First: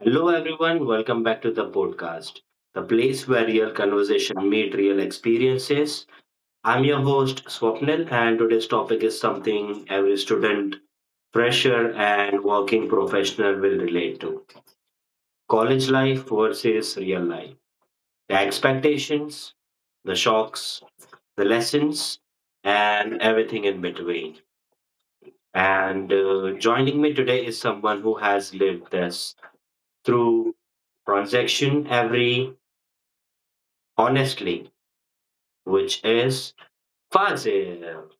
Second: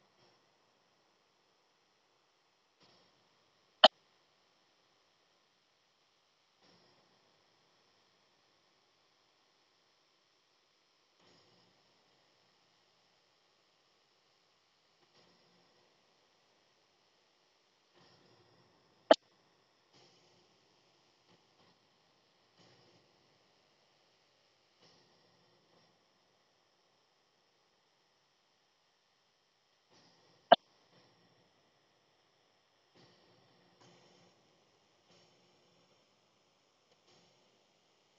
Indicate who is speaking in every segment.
Speaker 1: Hello, everyone. Welcome back to the podcast, the place where real conversation meet real experiences. I'm your host, Swapnil, and today's topic is something every student, fresher, and working professional will relate to college life versus real life. The expectations, the shocks, the lessons, and everything in between. And Joining me today is someone who has lived this through transaction every honestly which is Fazil.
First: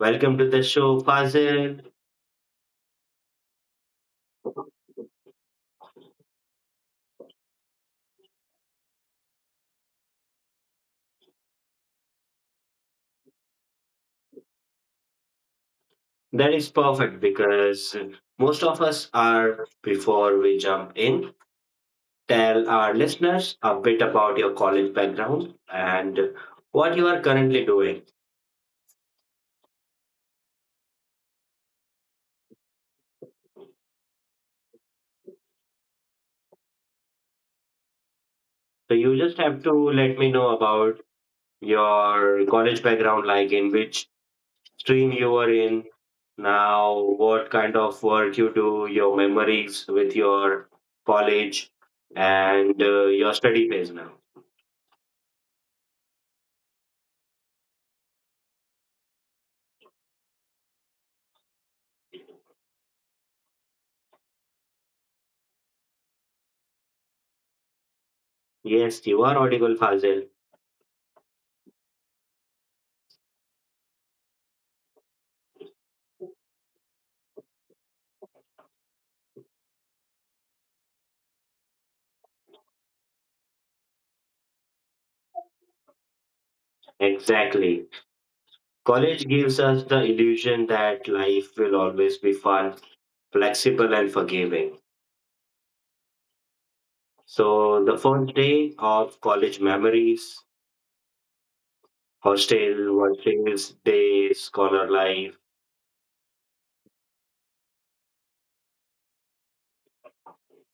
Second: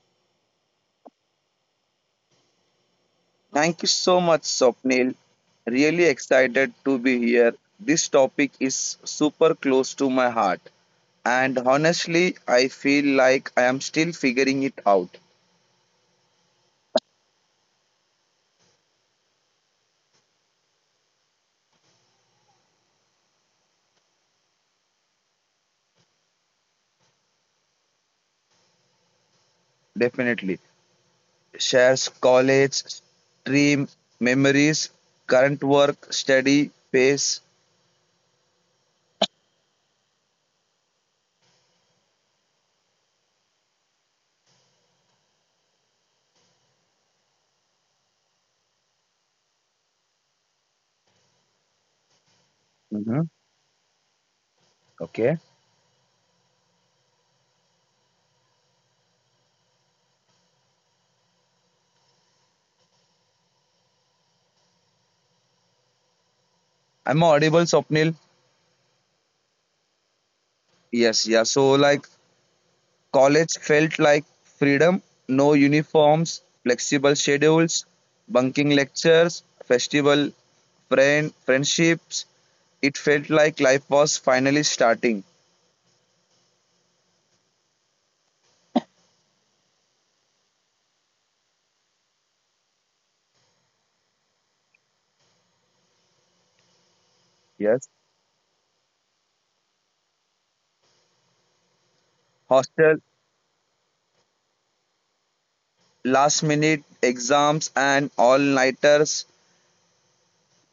Speaker 1: Welcome to the show, Fazil.
Speaker 2: Thank you so much, Swapnil. Really excited to be here. This topic is super close to my heart. And honestly, I feel like I am still figuring it out.
Speaker 1: That is perfect because most of us are, before we jump in, tell our listeners a bit about your college background and what you are currently doing.
Speaker 2: Definitely. Shares college, stream, memories, current work, study, pace.
Speaker 1: So you just have to let me know about your college background, like in which stream you were in now what kind of work you do your memories with your college and
Speaker 2: Mhm.
Speaker 1: your study phase now.
Speaker 2: Okay. I'm audible, Swapnil.
Speaker 1: Yes, you are audible, Fazil.
Speaker 2: Yes, yeah. So, like, college felt like freedom, no uniforms, flexible schedules, bunking lectures, festival friendships. It felt like life was finally starting.
Speaker 1: Exactly, college gives us the illusion that life will always be fun, flexible and forgiving. So
Speaker 2: Yes.
Speaker 1: the first day of college memories, hostel
Speaker 2: Hostel,
Speaker 1: workings days, scholar life.
Speaker 2: last minute exams, and all nighters.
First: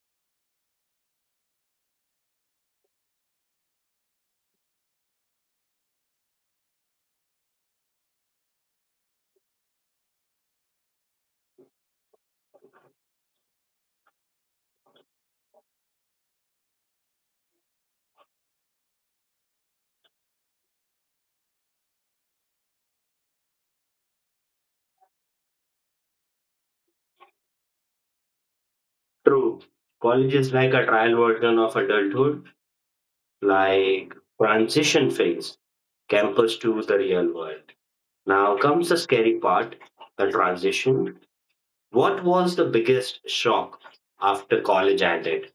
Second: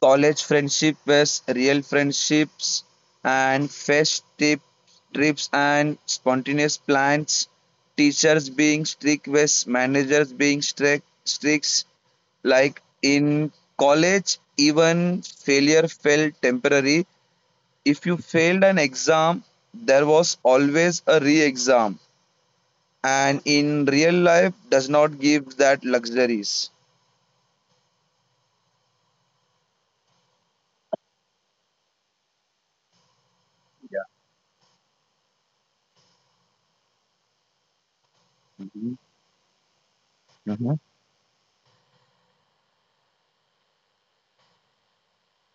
Speaker 2: College friendship was real friendships and fest tip, trips and spontaneous plans. Teachers being strict was managers being strict. Like in college, even failure felt temporary. If you failed an exam, there was always a re exam. And in real life, does not give that luxuries.
Speaker 1: True, college is like a trial version of adulthood, like transition phase, campus to the real world. Now comes the
Speaker 2: Mhm,
Speaker 1: scary part, the
Speaker 2: mhm.
Speaker 1: transition. What was the biggest shock after college ended?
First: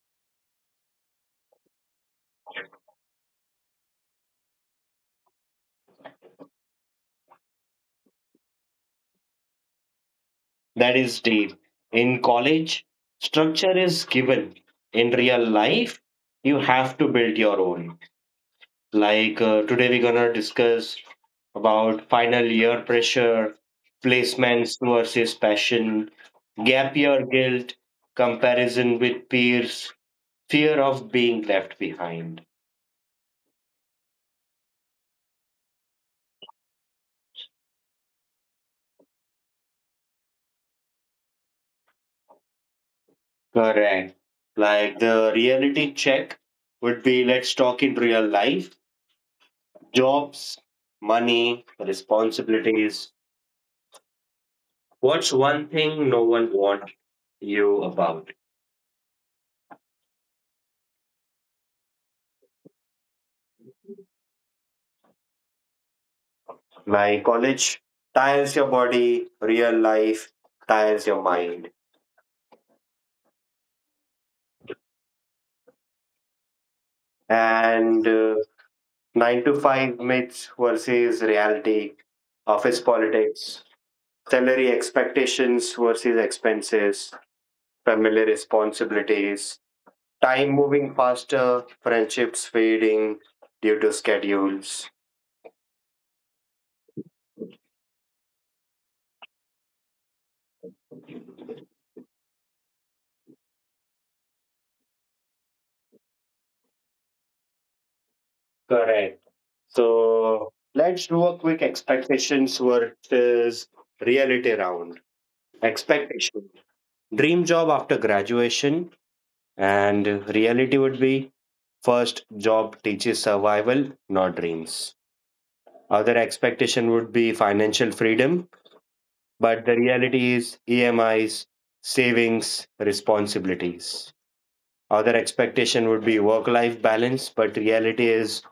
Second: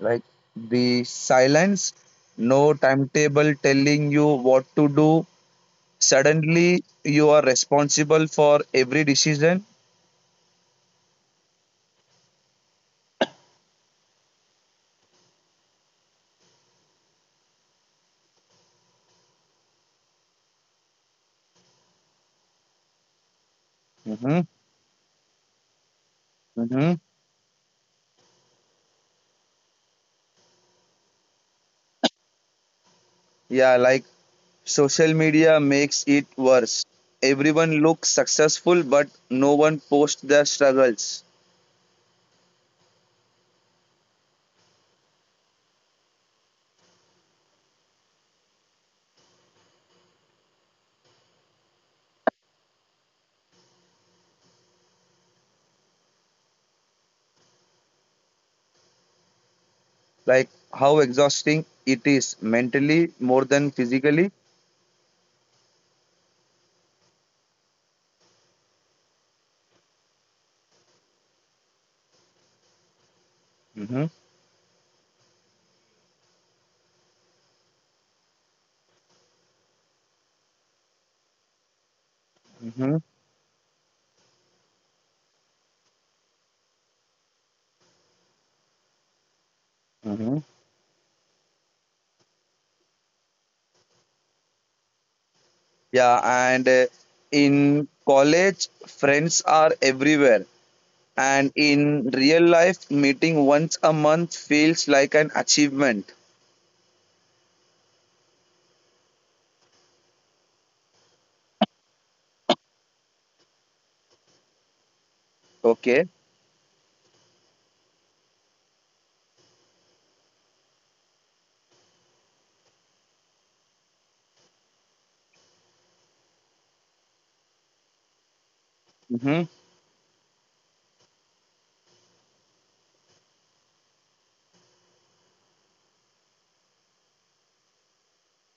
Speaker 2: Like the silence, no timetable telling you what to do. Suddenly, you are responsible for every decision.
Speaker 1: That is deep. In college, structure is given. In real life, you have to build your own. Today, we're gonna discuss about final year pressure,
Speaker 2: Mm-hmm.
Speaker 1: placements versus passion,
Speaker 2: Mm-hmm.
Speaker 1: gap year guilt, comparison with peers, fear of being left behind.
Speaker 2: Yeah, like social media makes it worse. Everyone looks successful, but no one posts their struggles.
Speaker 1: Correct. Like the reality check would be let's talk in real life jobs, money, responsibilities. What's one thing no one wants you about?
Speaker 2: Like how exhausting it is mentally more than physically.
Speaker 1: Like college tires your body, real life tires your mind.
Speaker 2: Hmm.
Speaker 1: And 9 to 5 myths versus reality, office
Speaker 2: Hmm.
Speaker 1: politics, salary expectations versus expenses, family responsibilities,
Speaker 2: Hmm.
Speaker 1: time moving faster, friendships fading due to schedules.
Speaker 2: Yeah, and in college, friends are everywhere. And in real life, meeting once a month feels like an achievement.
Speaker 1: Correct. So let's do a quick expectations versus reality round.
Speaker 2: Okay.
Speaker 1: Expectation. Dream job after graduation and reality would be first job teaches survival, not dreams. Other expectation would be financial freedom,
Speaker 2: Mm-hmm.
Speaker 1: but the reality is EMIs, savings, responsibilities. Other expectation would be work life balance, but reality is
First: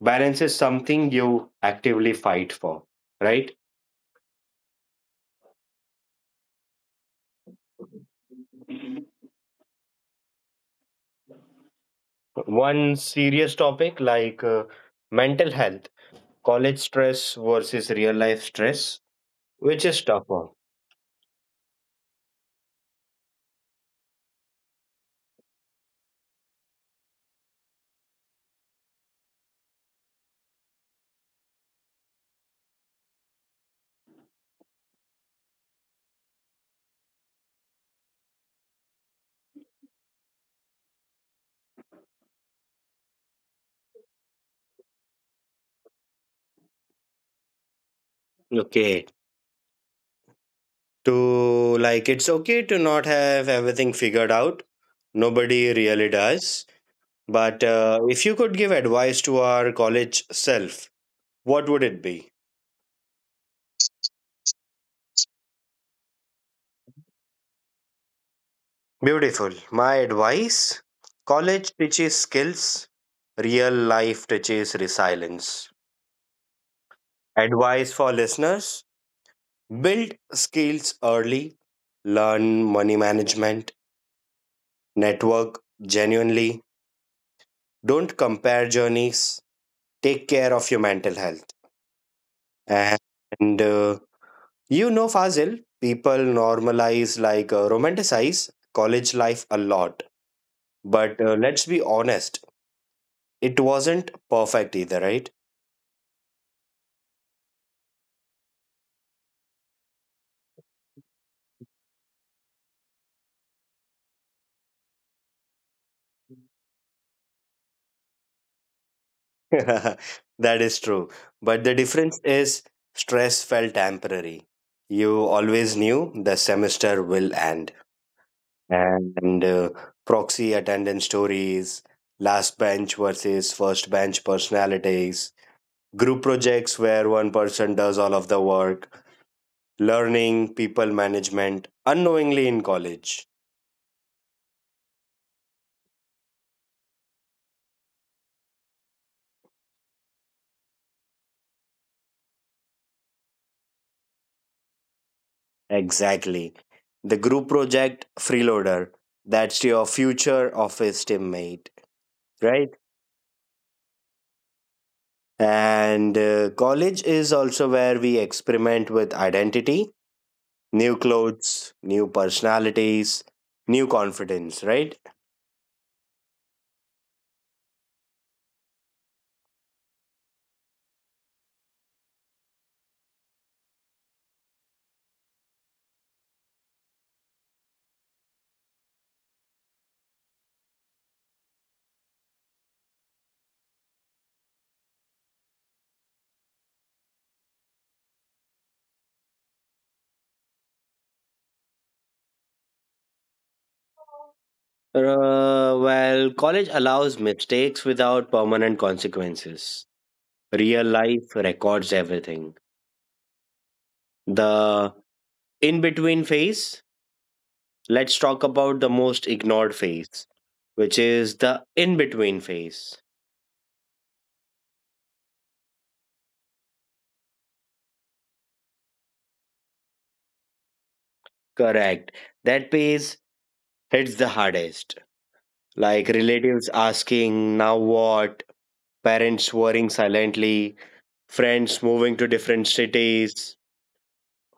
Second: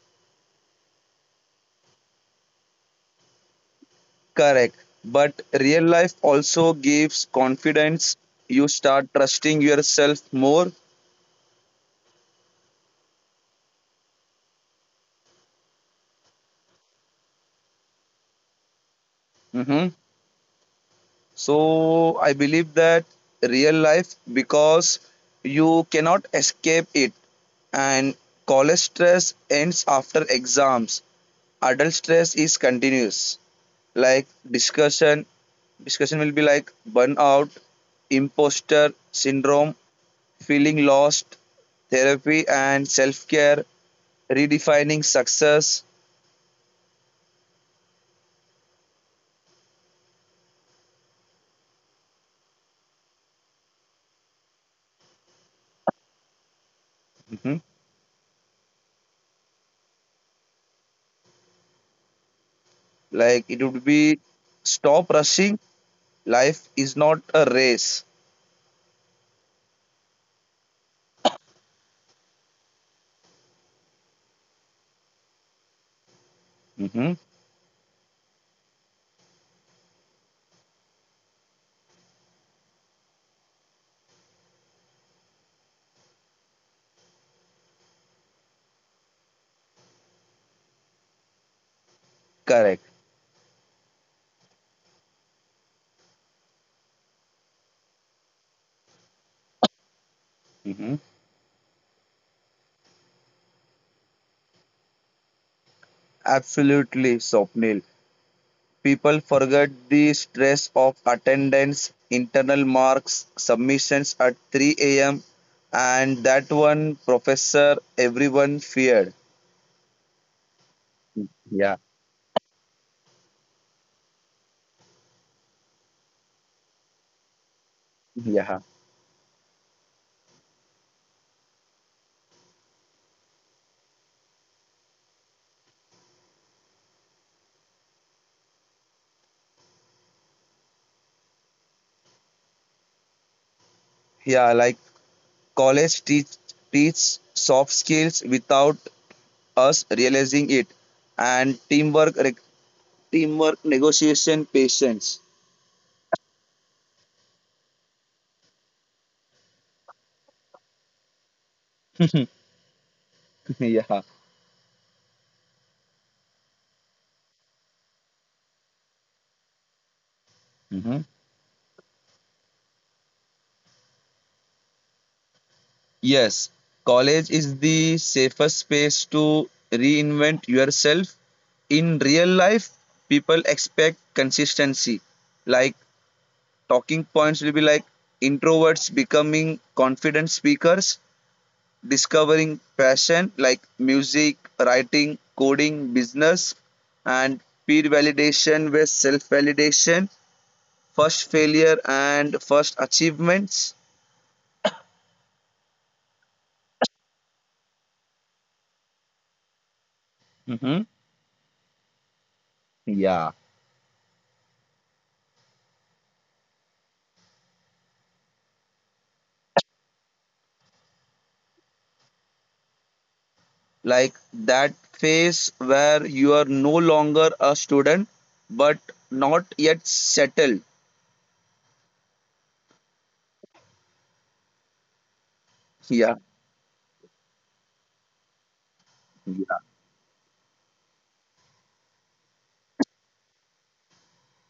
Speaker 1: balance is something you actively fight for, right?
Speaker 2: Correct. But real life also gives confidence. You start trusting yourself more.
Speaker 1: One serious topic like mental health, college stress versus real life stress, which
Speaker 2: Hmm.
Speaker 1: is tougher.
Speaker 2: So I believe that real life, because you cannot escape it. And college stress ends after exams. Adult stress is continuous. Like discussion will be like burnout, imposter syndrome, feeling lost, therapy and self care, redefining success.
Speaker 1: Okay. To like, it's okay to not have everything figured out. Nobody really does.
Speaker 2: Mhm.
Speaker 1: But if you could give advice to our college self, what would it be?
Speaker 2: Like it would be stop rushing. Life is not a race.
Speaker 1: Beautiful. My advice college teaches skills, real life teaches resilience.
Speaker 2: Mhm.
Speaker 1: Advice for listeners build skills early, learn money management, network genuinely, don't compare journeys, take care of your mental health.
Speaker 2: Correct.
Speaker 1: And You know, Fazil, people normalize like romanticize college life a lot.
Speaker 2: Mhm.
Speaker 1: But let's be honest, it wasn't perfect either, right?
Speaker 2: Absolutely, Swapnil. People forget the stress of attendance, internal marks, submissions at 3 a.m., and that one professor everyone feared.
Speaker 1: That is true. But the
Speaker 2: Yeah.
Speaker 1: difference is stress felt temporary. You always knew the semester will end. And Proxy attendance stories, last bench versus first bench personalities, group projects where one person does all of the work, learning, people management, unknowingly in college.
Speaker 2: Yeah, like college teach soft skills without us realizing it, and teamwork, negotiation, patience.
Speaker 1: Exactly. The group project freeloader. That's your future office teammate, right?
Speaker 2: Yeah.
Speaker 1: And College is also where we experiment with identity, new
Speaker 2: Mhm.
Speaker 1: clothes, new personalities, new confidence, right?
Speaker 2: Yes. College is the safest space to reinvent yourself. In real life, people expect consistency. Like talking points will be like introverts becoming confident speakers, discovering passion like music, writing, coding, business, and peer validation with self validation, first failure and first achievements.
Speaker 1: Well, college allows mistakes without permanent consequences. Real
Speaker 2: Mm-hmm.
Speaker 1: life records everything.
Speaker 2: Yeah,
Speaker 1: The in between phase, let's talk about the most ignored phase, which is the in between phase.
Speaker 2: like that phase where you are no longer a student but not yet settled.
Speaker 1: Correct. That phase hits the hardest like
Speaker 2: Yeah.
Speaker 1: relatives asking, now what? Parents
Speaker 2: Yeah.
Speaker 1: worrying silently, friends moving to different cities,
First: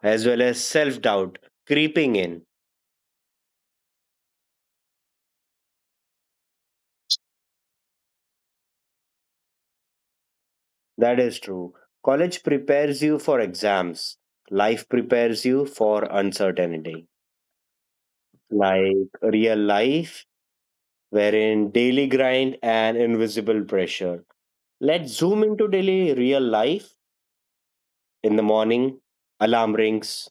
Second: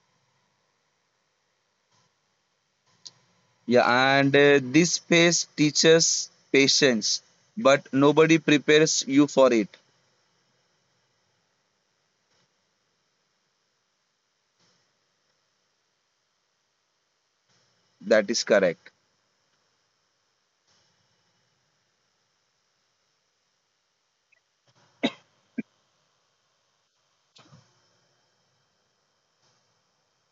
Speaker 1: as well as self doubt creeping in.
Speaker 2: Yeah, and this phase teaches patience, but nobody prepares you for it.
Speaker 1: That is true. College prepares you for exams, life prepares you for uncertainty,
Speaker 2: That is correct.
Speaker 1: like real life, wherein daily grind and invisible pressure. Let's zoom into daily real life in the morning, alarm rings.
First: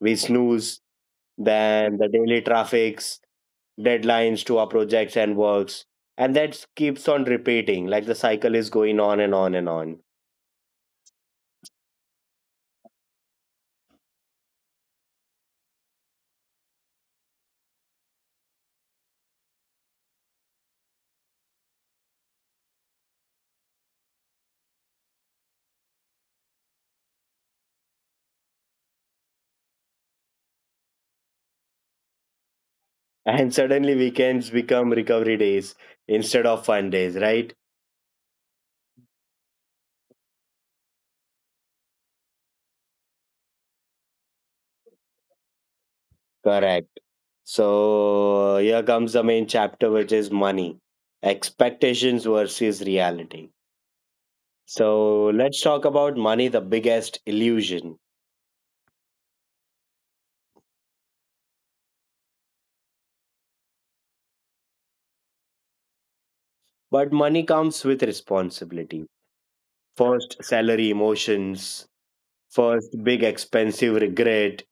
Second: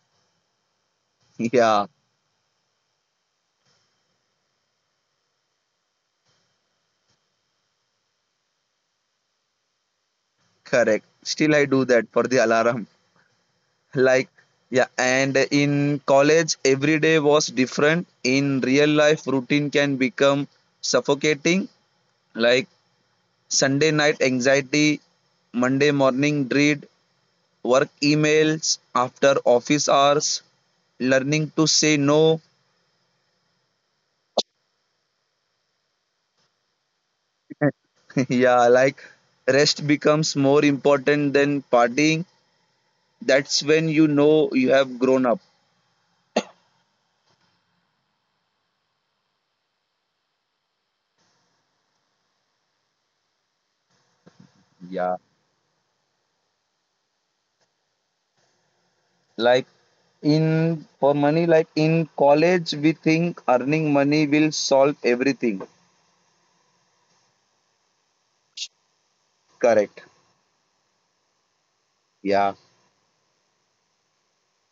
Speaker 1: We snooze,
Speaker 2: Yeah,
Speaker 1: then the daily traffics, deadlines to our projects and works. And that keeps on repeating, like the cycle is going on and on and on.
Speaker 2: correct. Still I do that for the alarm. Like, yeah, and in college every day was different. In real life, routine can become suffocating. Like Sunday night anxiety, Monday morning dread, work emails after office hours, learning to say no.
Speaker 1: And suddenly weekends become recovery days instead of fun days, right?
Speaker 2: Yeah, like rest becomes more important than partying. That's when you know you have grown up.
Speaker 1: Correct. So here comes the main chapter, which is money, expectations versus reality.
Speaker 2: Yeah,
Speaker 1: So let's talk about money, the biggest illusion.
Speaker 2: like in college we think earning money will solve everything.
Speaker 1: But money comes with responsibility.
Speaker 2: Correct.
Speaker 1: First, salary, emotions,
Speaker 2: Yeah.
Speaker 1: first big expensive regret,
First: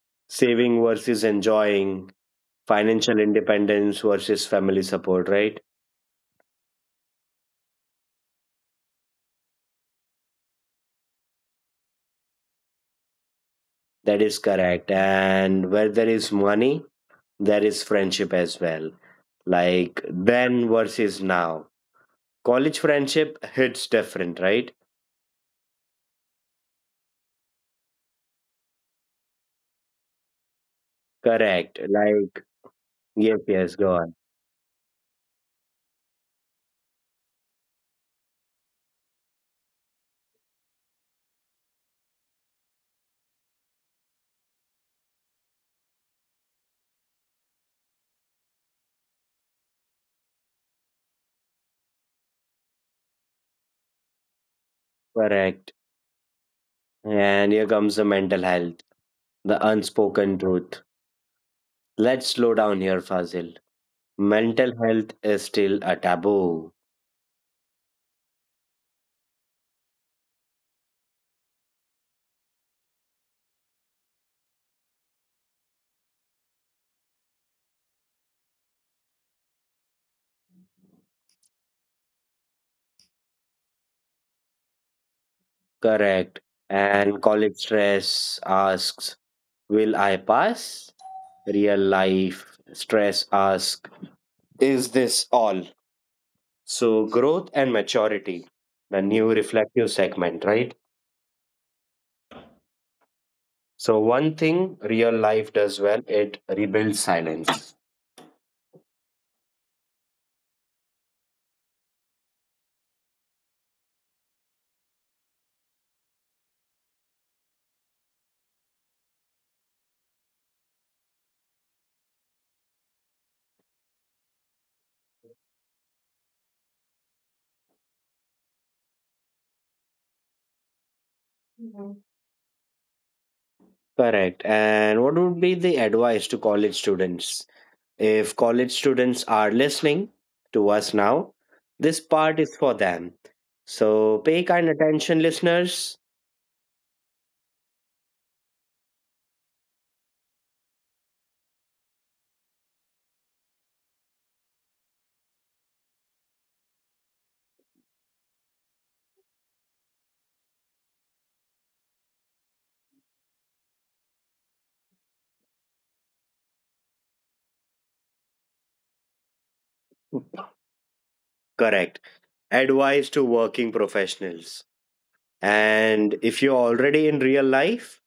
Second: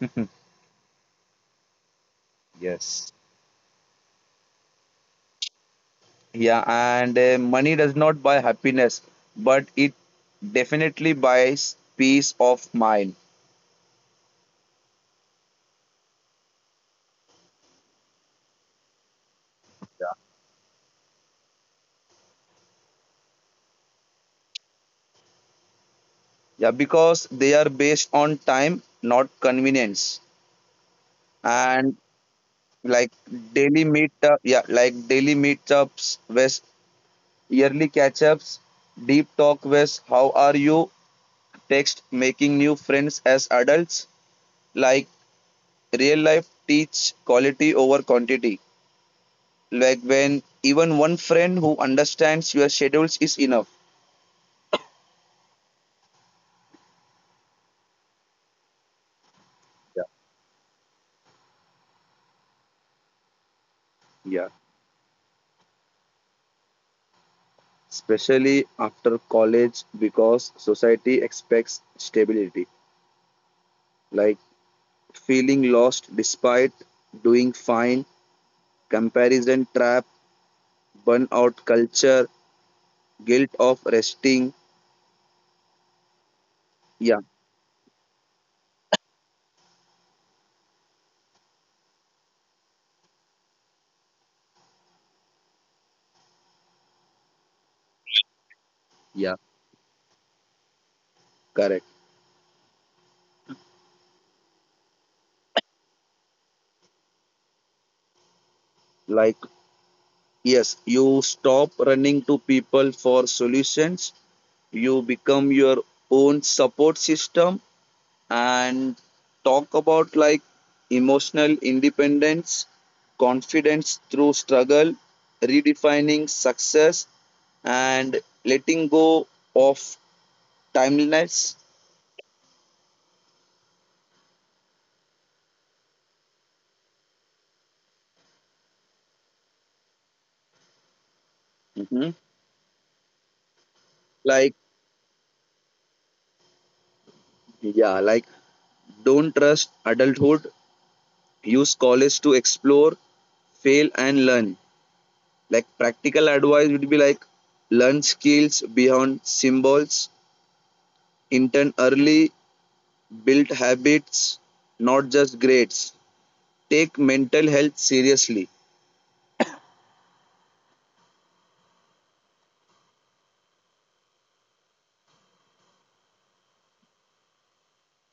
Speaker 1: saving versus enjoying,
Speaker 2: Yes.
Speaker 1: financial independence versus family support, right?
Speaker 2: Yeah, and money does not buy happiness, but it definitely buys peace of mind.
Speaker 1: That is correct. And where there is money, there is friendship as well. Like then versus now. College friendship hits different, right?
Speaker 2: Yeah, because they are based on time, not convenience.
Speaker 1: Correct.
Speaker 2: And
Speaker 1: Like,
Speaker 2: like
Speaker 1: yes, yes,
Speaker 2: daily
Speaker 1: go
Speaker 2: meet
Speaker 1: on.
Speaker 2: up yeah like daily meetups with yearly catch ups, deep talk with how are you text, making new friends as adults. Like real life teach quality over quantity. Like when even one friend who understands your schedules is enough.
Speaker 1: Correct. And here comes the mental health, the
Speaker 2: Yeah.
Speaker 1: unspoken truth. Let's slow down here, Fazil.
Speaker 2: Yeah,
Speaker 1: Mental health is still a taboo.
Speaker 2: especially after college, because society expects stability. Like feeling lost despite doing fine, comparison trap, burnout culture, guilt of resting.
Speaker 1: Correct.
Speaker 2: Yeah.
Speaker 1: And college stress asks, will I pass? Real life stress asks, is this all? So, growth and maturity, the new
Speaker 2: Yeah.
Speaker 1: reflective segment, right?
Speaker 2: Correct.
Speaker 1: So, one thing real life does well, it rebuilds silence.
Speaker 2: Like, yes, you stop running to people for solutions. You become your own support system. And talk about like emotional independence, confidence through struggle, redefining success, and letting go of timeliness.
Speaker 1: Correct. And what would be the advice to college students? If college students are listening to us now, this
Speaker 2: Mhm.
Speaker 1: part is for them. So pay
Speaker 2: Like,
Speaker 1: kind attention, listeners.
Speaker 2: yeah, like don't trust adulthood, use college to explore, fail, and learn. Like practical advice would be like learn skills beyond symbols, intern early, build habits not just grades, take mental health seriously.
Speaker 1: Correct. Advice to working professionals. And if you're already in real life,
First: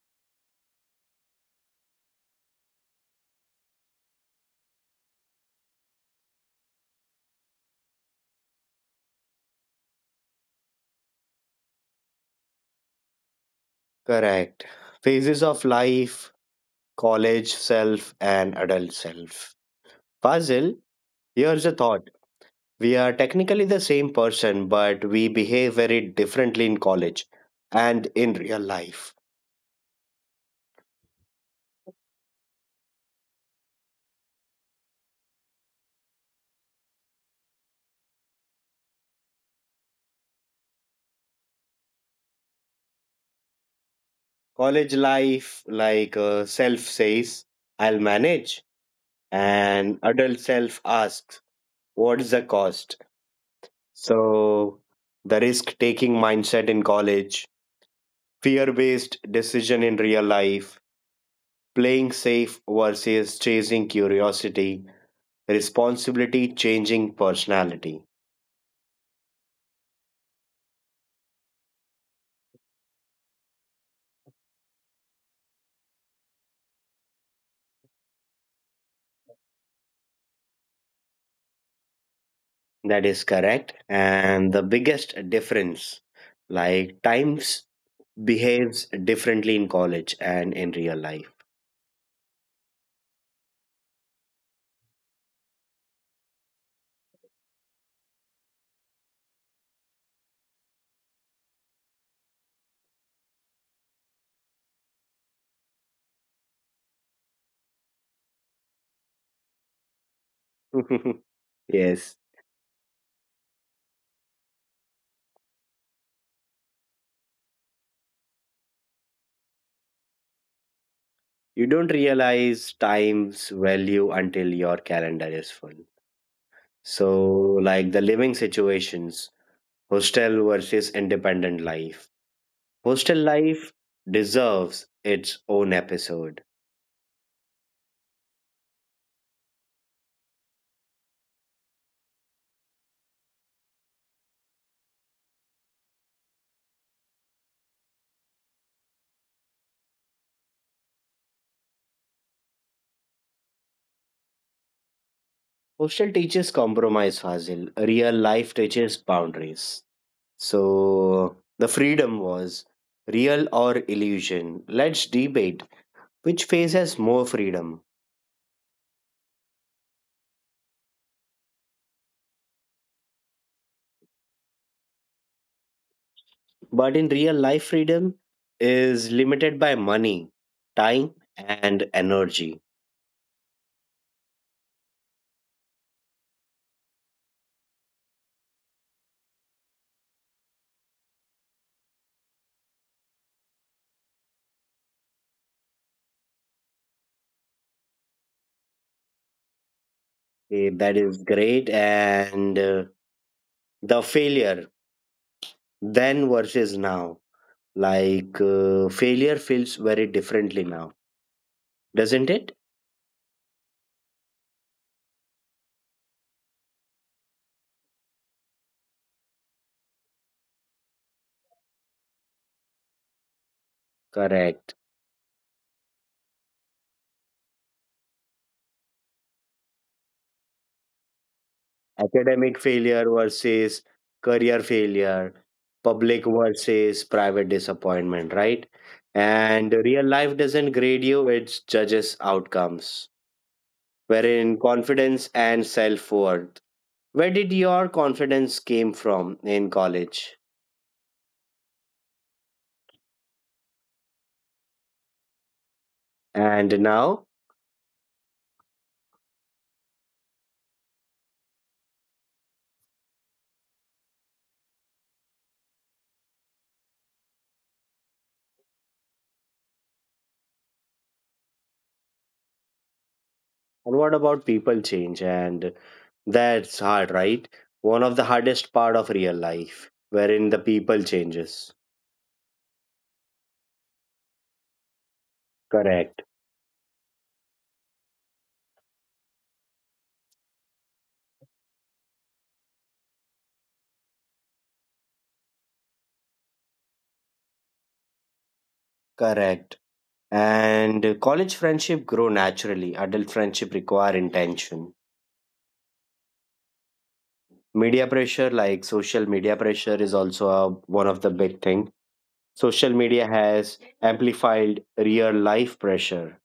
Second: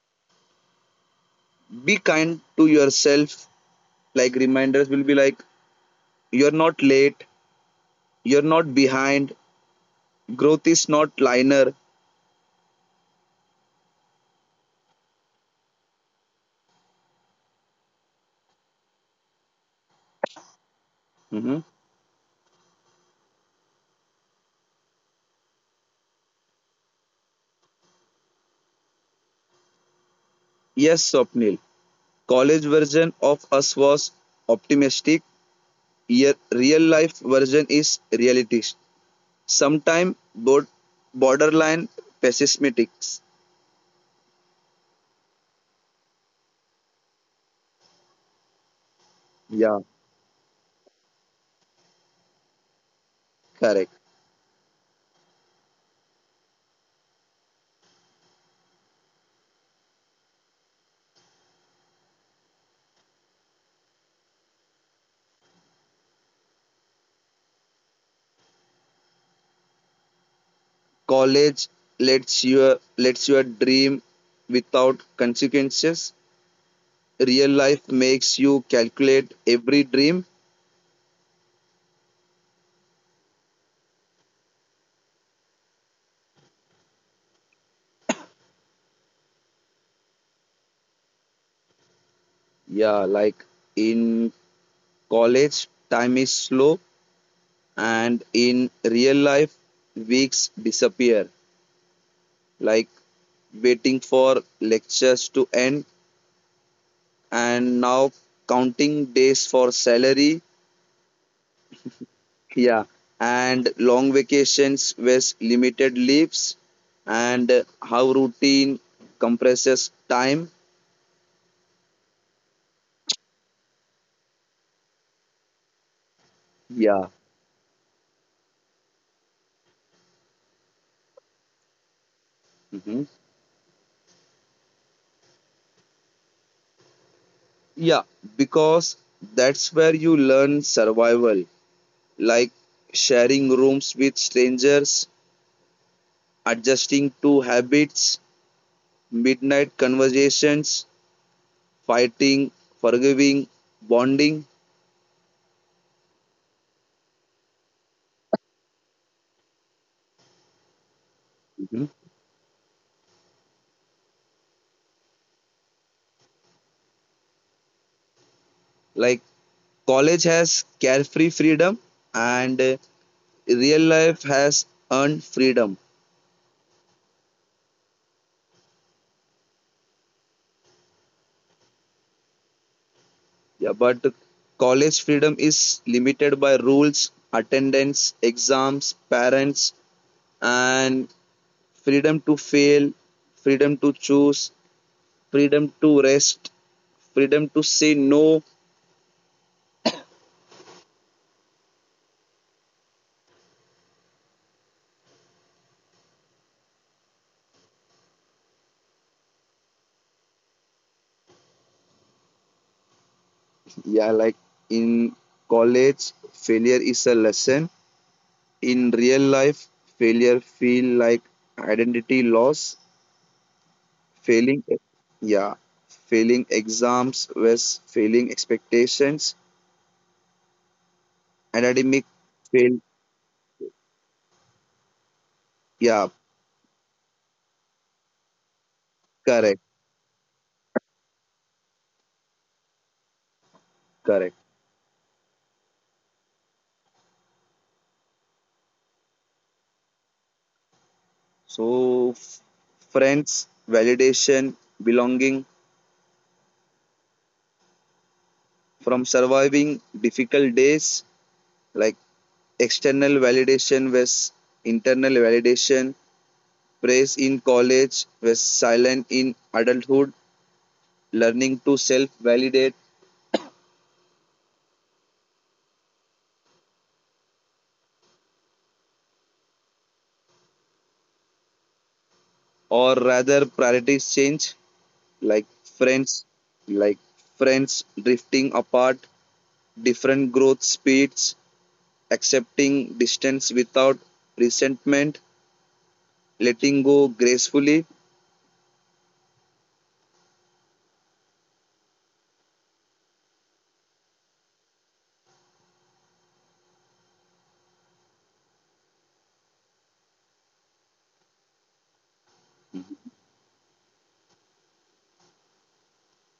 Speaker 2: Be kind to yourself. Like reminders will be like you're not late, you're not behind, growth is not linear.
Speaker 1: correct. Phases of life, college self, and adult self. Fazil,
Speaker 2: Mhm.
Speaker 1: here's a thought. We are technically the same person, but we behave very differently in college and in real life.
Speaker 2: Yes, Swapnil. College version of us was optimistic. Your real life version is realistic. Sometimes both borderline pessimistic.
Speaker 1: College life, like self says, I'll manage,
Speaker 2: Yeah,
Speaker 1: and adult self asks, what's the cost?
Speaker 2: correct.
Speaker 1: So, the risk taking mindset in college, fear based decision in real life, playing safe versus chasing curiosity, responsibility changing personality.
Speaker 2: College lets your dream without consequences. Real life makes you calculate every dream.
Speaker 1: That is correct. And the biggest difference, like times behaves differently in college and in real life.
Speaker 2: Yeah, like in college, time is slow, and in real life, weeks disappear. Like waiting for lectures to end, and now counting days for salary.
Speaker 1: Yes.
Speaker 2: Yeah, and long vacations with limited leaves, and how routine compresses time.
Speaker 1: You don't realize time's value until your calendar is full.
Speaker 2: Yeah.
Speaker 1: So, like the living situations, hostel versus independent life.
Speaker 2: Hmm.
Speaker 1: Hostel life deserves its own episode.
Speaker 2: Yeah, because that's where you learn survival, like sharing rooms with strangers, adjusting to habits, midnight conversations, fighting, forgiving, bonding.
Speaker 1: Hostel teaches compromise, Fazil. Real life teaches boundaries. So the
Speaker 2: Mhm.
Speaker 1: freedom was real or illusion. Let's debate which phase has more freedom.
Speaker 2: Like college has carefree freedom, and real life has earned freedom.
Speaker 1: But in real life, freedom is limited by money, time, and energy.
Speaker 2: Yeah, but college freedom is limited by rules, attendance, exams, parents, and freedom to fail, freedom to choose, freedom to rest, freedom to say no.
Speaker 1: Okay, that is great. And The failure then versus now, like failure feels very differently now, doesn't it?
Speaker 2: Yeah, like in college, failure is a lesson. In real life, failure feel like identity loss. failing
Speaker 1: Correct.
Speaker 2: yeah Failing exams was failing expectations. Academic
Speaker 1: Academic
Speaker 2: fail.
Speaker 1: failure versus career failure,
Speaker 2: Yeah.
Speaker 1: public versus private disappointment, right?
Speaker 2: Correct.
Speaker 1: And real life doesn't grade you, it judges outcomes.
Speaker 2: Correct.
Speaker 1: Wherein confidence and self worth. Where did your confidence came from in college?
Speaker 2: So f- friends, validation, belonging.
Speaker 1: And now?
Speaker 2: From surviving difficult days, like external validation was internal validation, praise in college was silent in adulthood, learning to self validate.
Speaker 1: And what about people change? And that's hard, right? One of the hardest part of real life, wherein the people changes.
Speaker 2: Or rather priorities change. Like
Speaker 1: Correct.
Speaker 2: friends like friends drifting apart, different growth speeds, accepting distance without resentment, letting go gracefully.
Speaker 1: Correct. And college friendship grow naturally. Adult friendship require intention. Media pressure, like social media pressure, is also a, one of the big thing. Social media has amplified real life pressure,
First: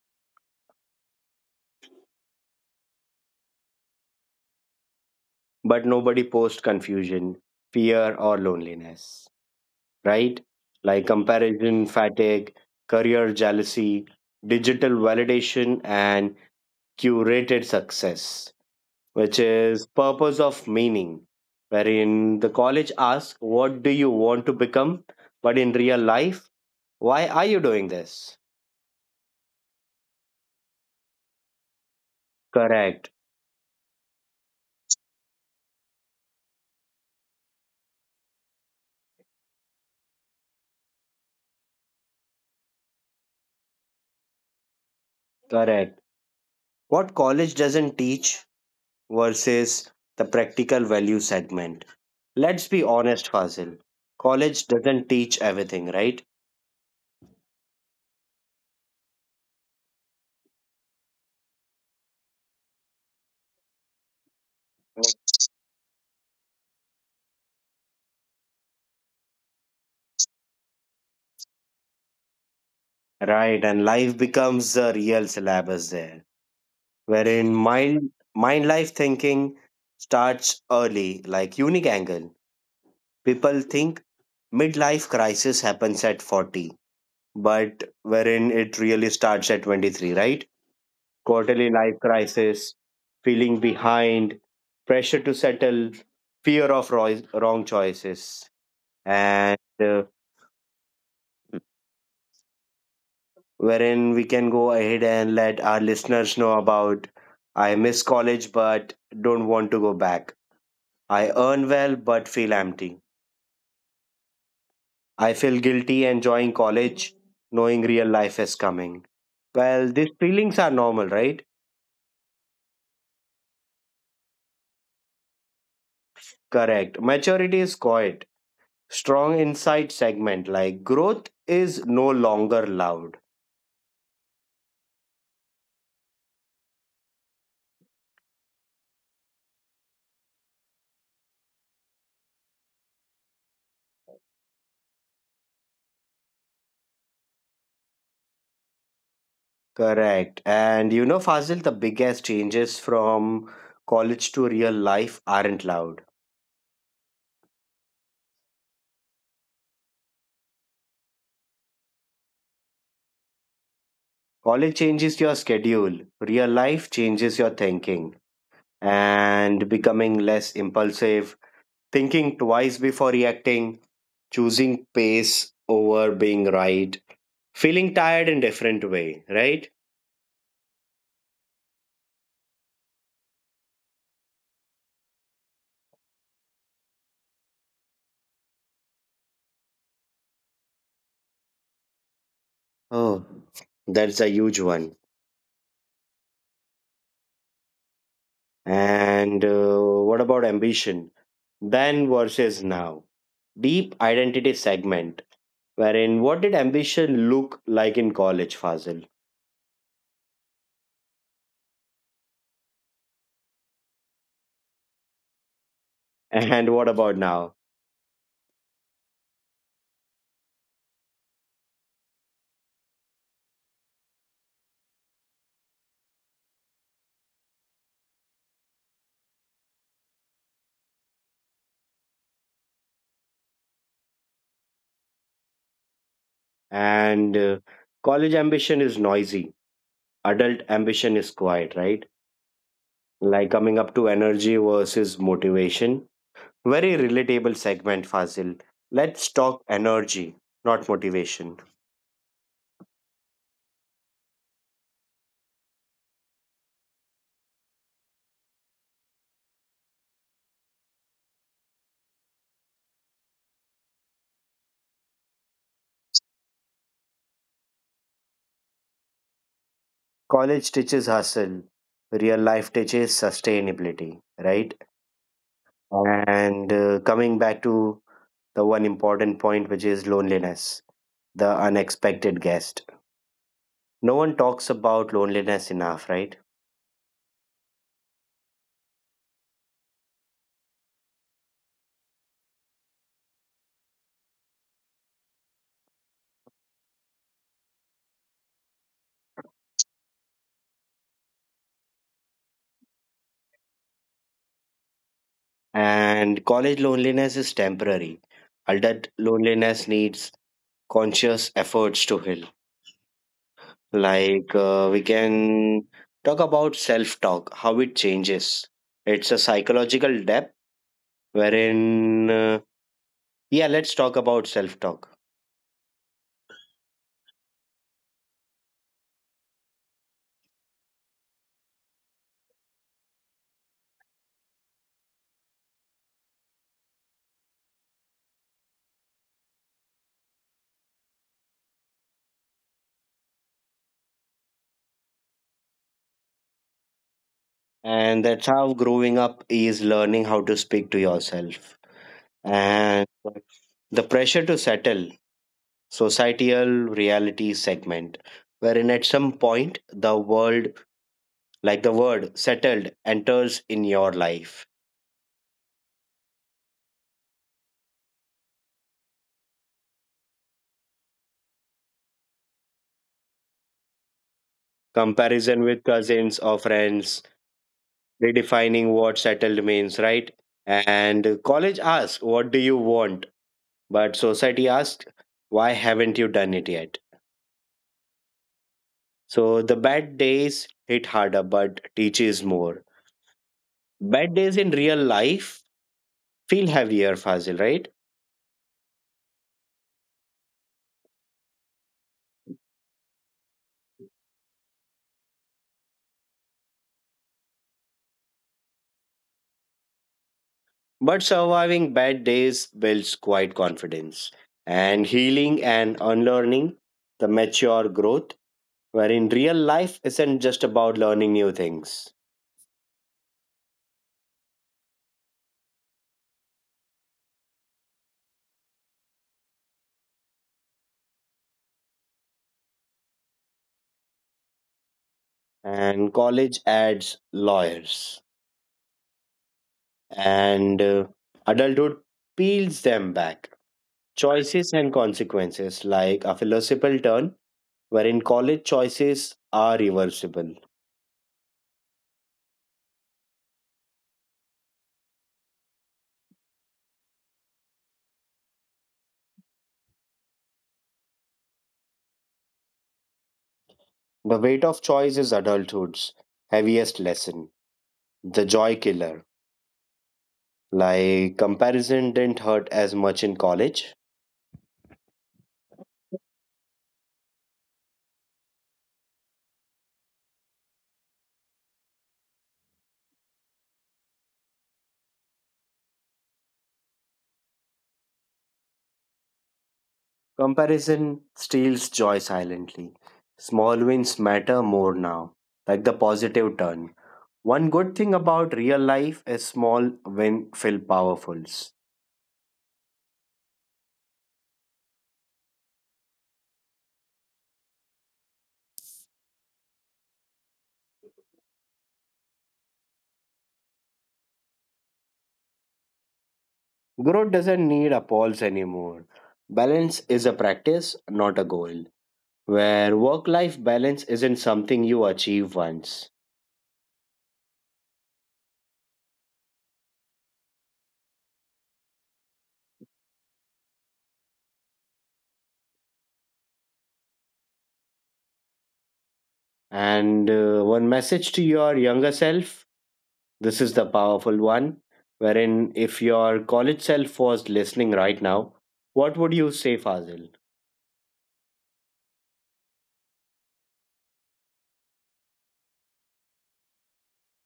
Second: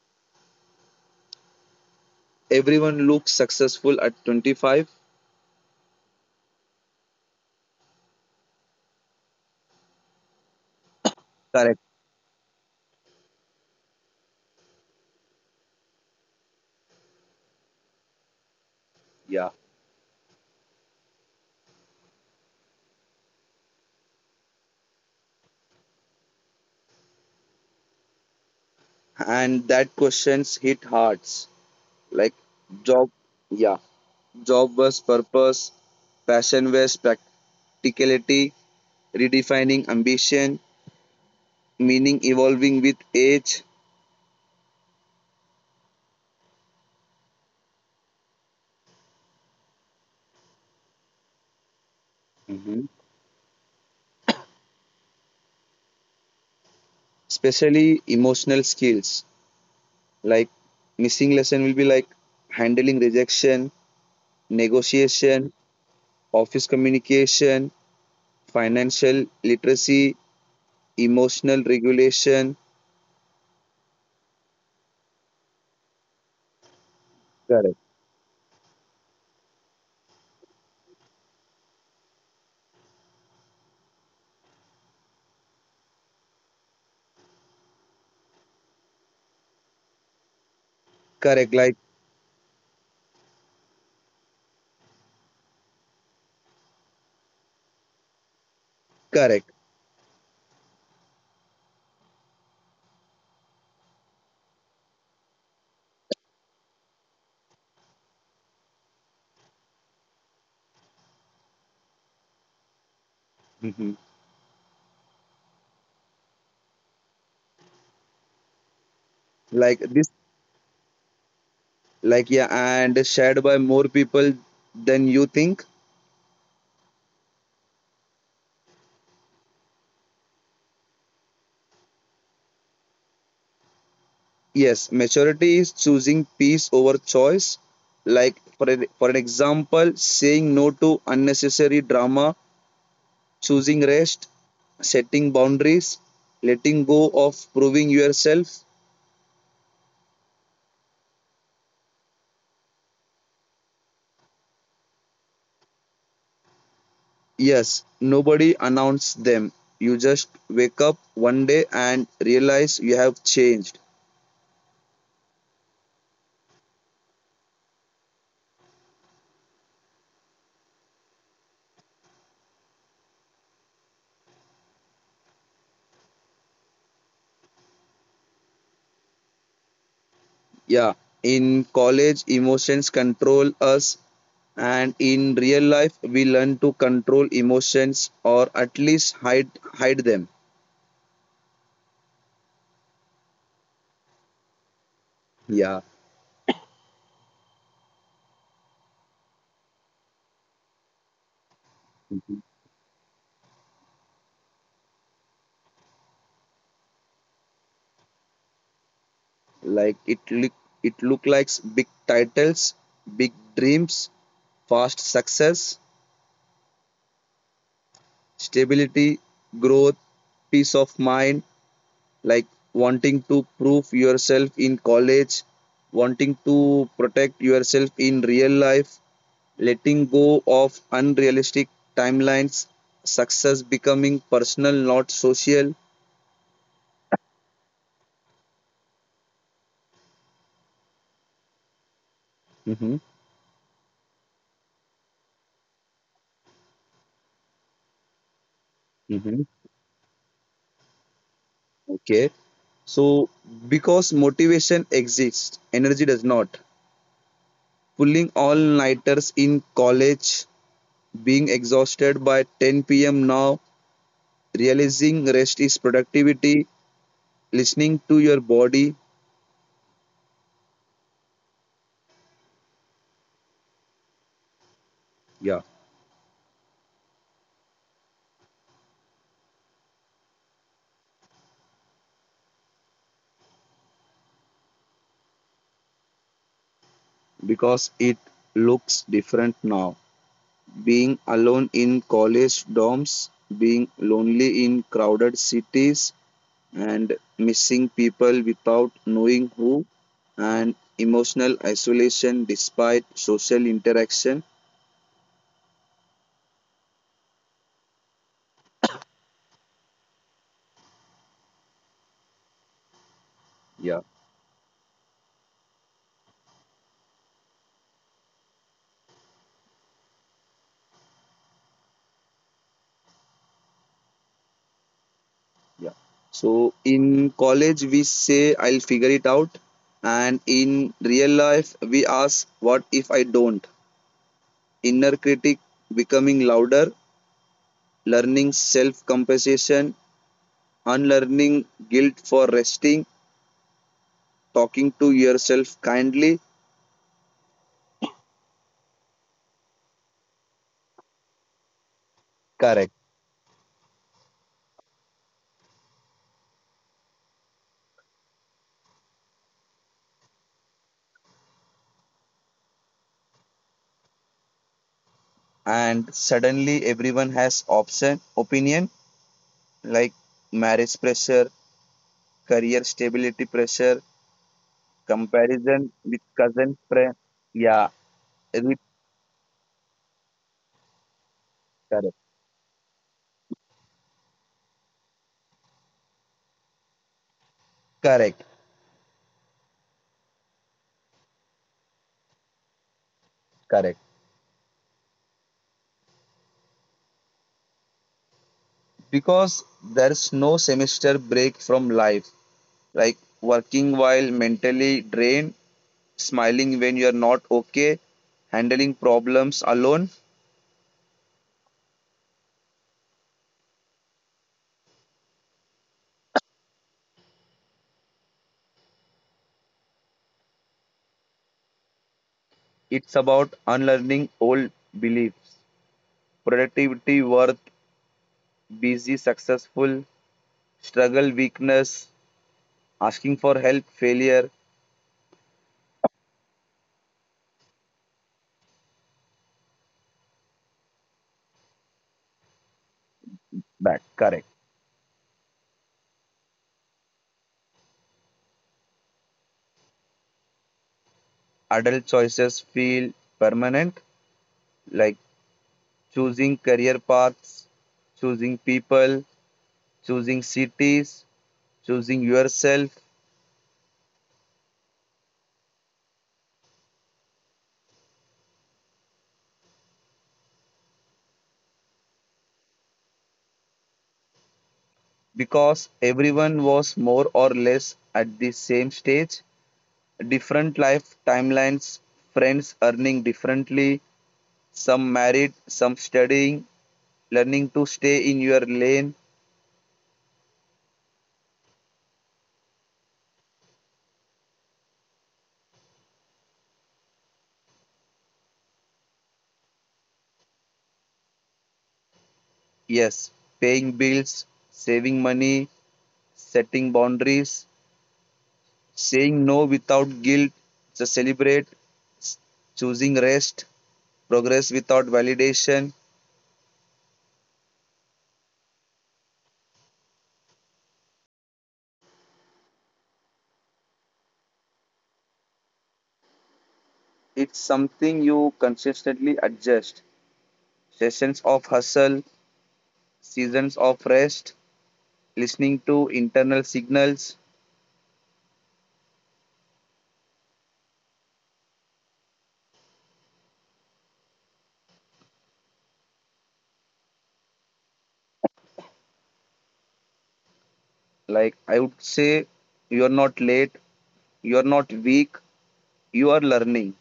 Speaker 2: Everyone looks successful at 25.
Speaker 1: but nobody posts confusion, fear, or loneliness. Right? Like
Speaker 2: Correct.
Speaker 1: comparison fatigue, career jealousy, digital validation, and curated success. Which
Speaker 2: Yeah,
Speaker 1: is purpose of meaning wherein the college asks what do you want to become but in real life why are you doing this.
Speaker 2: and that questions hit hearts. Like job
Speaker 1: Correct.
Speaker 2: yeah job was purpose, passion was practicality, redefining ambition, meaning evolving with age.
Speaker 1: Correct. What college doesn't teach versus the practical value segment, let's be honest Fazil, college doesn't teach everything right?
Speaker 2: Especially emotional skills. Like missing lesson will be like handling rejection, negotiation, office communication, financial literacy, emotional regulation.
Speaker 1: Right, and life becomes the real syllabus there, wherein
Speaker 2: Correct.
Speaker 1: mind life thinking starts early, like unique angle. People think midlife crisis happens at 40, but wherein it really starts at 23, right?
Speaker 2: Correct,
Speaker 1: Quarterly
Speaker 2: like
Speaker 1: life crisis, feeling behind, pressure to settle, fear of roi- wrong choices,
Speaker 2: correct.
Speaker 1: and uh, wherein we can go ahead and let our listeners know about I miss college but don't want to go back. I earn well but feel empty.
Speaker 2: Mhm.
Speaker 1: I feel guilty enjoying college, knowing real life is coming.
Speaker 2: Like
Speaker 1: Well, these
Speaker 2: this,
Speaker 1: feelings are normal, right?
Speaker 2: like yeah, and shared by more people than you think.
Speaker 1: Correct. Maturity is quiet. Strong insight segment like growth is no longer loud.
Speaker 2: Yes, maturity is choosing peace over choice. Like for an example, saying no to unnecessary drama, choosing rest, setting boundaries, letting go of proving yourself.
Speaker 1: Correct. And you know, Fazil, the biggest changes from college to real life aren't loud.
Speaker 2: Yes, nobody announced them. You just wake up one day and realize you have changed.
Speaker 1: College changes your schedule, real life changes your thinking and becoming less impulsive, thinking twice before reacting, choosing pace over being right, feeling tired in different way, right?
Speaker 2: Yeah, in college, emotions control us, and in real life, we learn to control emotions, or at least hide them.
Speaker 1: Oh, that's a huge one.
Speaker 2: Yeah,
Speaker 1: And What about ambition? Then versus now. Deep identity segment, wherein what did ambition look like in college, Fazil?
Speaker 2: like it look like big titles, big dreams, fast success,
Speaker 1: And what about now?
Speaker 2: stability, growth, peace of mind. Like wanting to prove yourself in college, wanting to protect yourself in real life, letting go of unrealistic timelines, success becoming personal, not social.
Speaker 1: And College ambition is noisy, adult ambition is quiet, right?
Speaker 2: Hmm.
Speaker 1: Like coming up to energy versus motivation. Very relatable segment, Fazil. Let's
Speaker 2: Hmm.
Speaker 1: talk energy, not motivation.
Speaker 2: Okay. So, because motivation exists, energy does not. Pulling all nighters in college, being exhausted by 10 p.m. now, realizing rest is productivity, listening to your body.
Speaker 1: College teaches hustle, real life teaches sustainability, right?
Speaker 2: Yeah,
Speaker 1: And Coming back to the one important point, which is loneliness, the unexpected guest. No one talks about loneliness enough, right?
Speaker 2: because it looks different now. Being alone in college dorms, being lonely in crowded cities, and missing people without knowing who, and emotional isolation despite social interaction.
Speaker 1: And college loneliness is temporary. Adult loneliness needs conscious efforts to heal. We can talk about self talk, how it changes. It's a psychological depth wherein yeah, let's talk about self talk.
Speaker 2: So in college, we say, I'll figure it out. And in real life, we ask, what if I don't? Inner critic becoming louder, learning self compassion, unlearning guilt for resting, talking to yourself kindly.
Speaker 1: And that's how growing up is learning how to speak to yourself.
Speaker 2: Correct.
Speaker 1: And the pressure to settle, societal reality segment, wherein at some point the world, like the word settled, enters in your life.
Speaker 2: And suddenly everyone has option opinion, like marriage pressure, career stability pressure,
Speaker 1: Comparison with
Speaker 2: comparison with
Speaker 1: cousins or
Speaker 2: cousin friend.
Speaker 1: friends,
Speaker 2: Yeah, re-
Speaker 1: redefining what settled means, right? And college
Speaker 2: correct.
Speaker 1: asks, what do you want? But society asks, why haven't you done it yet?
Speaker 2: Correct.
Speaker 1: So the bad days hit harder, but teaches more.
Speaker 2: Correct.
Speaker 1: Bad days in real life feel heavier, Fazil, right?
Speaker 2: Because there's no semester break from life. Like working while mentally drained, smiling when you're not okay, handling problems alone.
Speaker 1: But surviving bad days builds quite confidence. And healing and unlearning, the mature growth, wherein real life isn't just about learning new things.
Speaker 2: It's about unlearning old beliefs. Productivity, worth, busy, successful, struggle, weakness, asking for help, failure,
Speaker 1: And college adds lawyers and adulthood peels them back.
Speaker 2: back. Correct.
Speaker 1: Choices and consequences, like a philosophical turn, wherein college choices are reversible.
Speaker 2: Adult choices feel permanent, like choosing career paths, choosing people, choosing cities, choosing yourself,
Speaker 1: The weight of choice is adulthood's heaviest lesson. The joy killer, like comparison didn't hurt as much in college.
Speaker 2: because everyone was more or less at the same stage. Different life timelines, friends earning differently, some married, some studying, learning to stay in your lane.
Speaker 1: Comparison steals joy silently. Small wins matter more now, like the positive turn. One good thing about real life is small win feel powerfuls.
Speaker 2: Yes, paying bills, saving money, setting boundaries, saying no without guilt, to celebrate, choosing rest, progress without validation.
Speaker 1: Growth doesn't need appalls anymore. Balance is a practice, not a goal. Where work life balance isn't something you achieve once.
Speaker 2: It's something you consistently adjust. Sessions of hustle, seasons of rest, listening to internal signals.
Speaker 1: And One message to your younger self, this is the powerful one, wherein if your college self was listening right now, what would you say, Fazil?
Speaker 2: Like I would say, you're not late, you're not weak, you are learning.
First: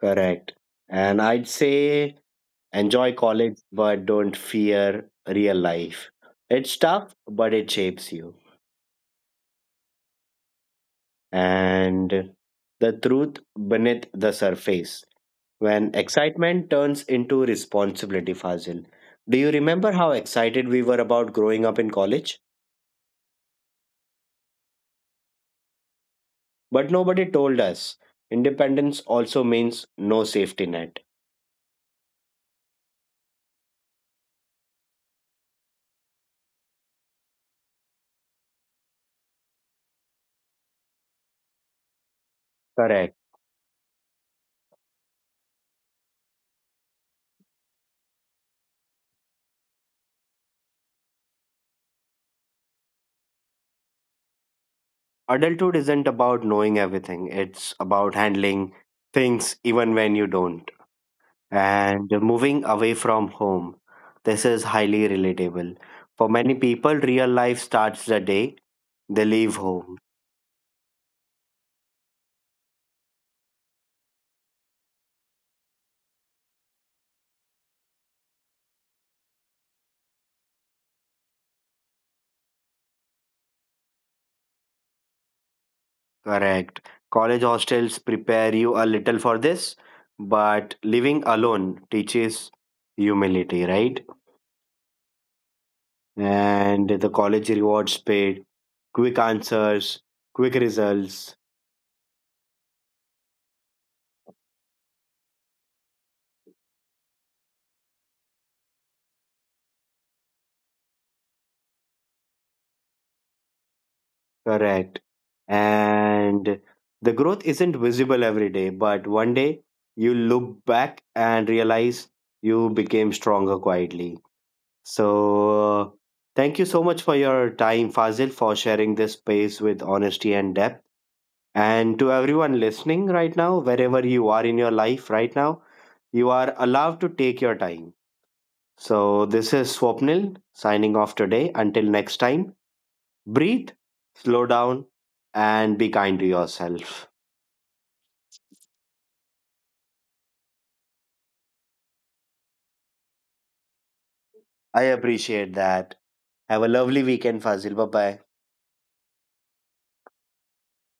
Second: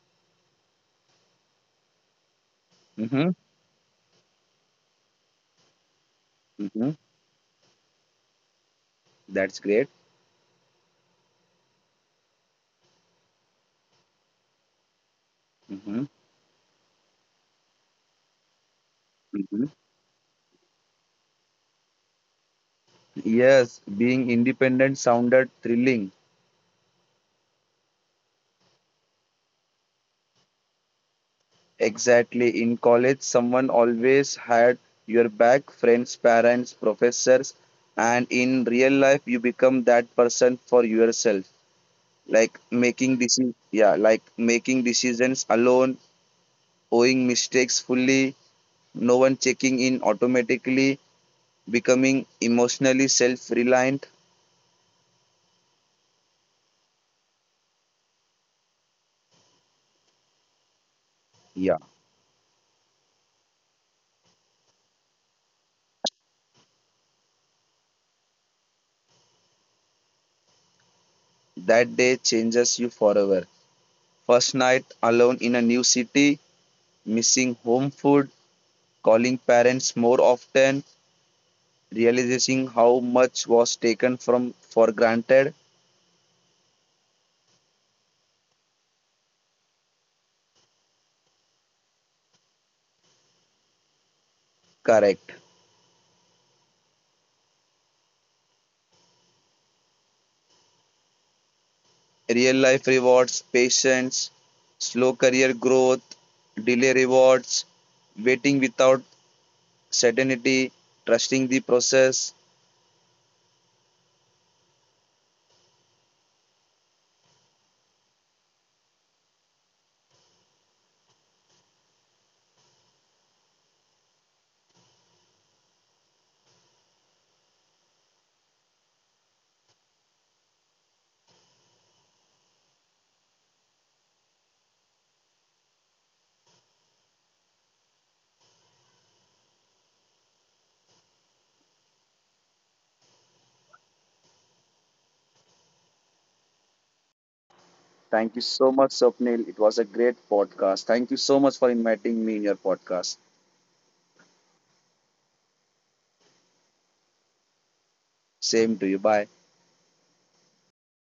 Speaker 1: Correct. And I'd say enjoy
Speaker 2: Hmm.
Speaker 1: college, but don't fear real life. It's
Speaker 2: Hmm.
Speaker 1: tough, but it shapes you.
Speaker 2: That's great.
Speaker 1: And the truth beneath the surface when
Speaker 2: Hmm.
Speaker 1: excitement turns into responsibility, Fazil, do you
Speaker 2: Hmm.
Speaker 1: remember how excited we were about growing up in college,
Speaker 2: Yes, being independent sounded thrilling.
Speaker 1: but nobody told us independence also means no safety net.
Speaker 2: Exactly. In college, someone always had your back, friends, parents, professors. And in real life, you become that person for yourself. Like making
Speaker 1: Correct.
Speaker 2: decisions, yeah, like making decisions alone, owing mistakes fully, no one checking in automatically, becoming emotionally self reliant.
Speaker 1: Adulthood isn't about knowing everything, it's about handling things even when you don't.
Speaker 2: Yeah,
Speaker 1: And moving away from home. This is highly relatable. For many people, real life starts the day they leave home.
Speaker 2: that day changes you forever. First night alone in a new city, missing home food, calling parents more often, realizing how much was taken from for granted.
Speaker 1: Correct. College hostels prepare you a little for this, but living alone teaches humility, right?
Speaker 2: Correct.
Speaker 1: And the college rewards paid, quick answers, quick results.
Speaker 2: Real life rewards, patience, slow career growth, delay rewards, waiting without certainty, trusting the process.
Speaker 1: Correct. And the growth isn't visible every day, but one day you look back and realize you became stronger quietly. So, thank you so much for your time, Fazil, for sharing this space with honesty and depth. And to everyone listening right now, wherever you are in your life right now, you are allowed to take your time. So, this is Swapnil signing off today. Until next time. Breathe, slow down, and be kind to yourself.
Speaker 2: Thank you so much, Swapnil. It was a great podcast. Thank you so much for inviting me in your podcast.
Speaker 1: I appreciate that. Have a lovely weekend, Fazil. Bye bye.
Speaker 2: Same to you. Bye.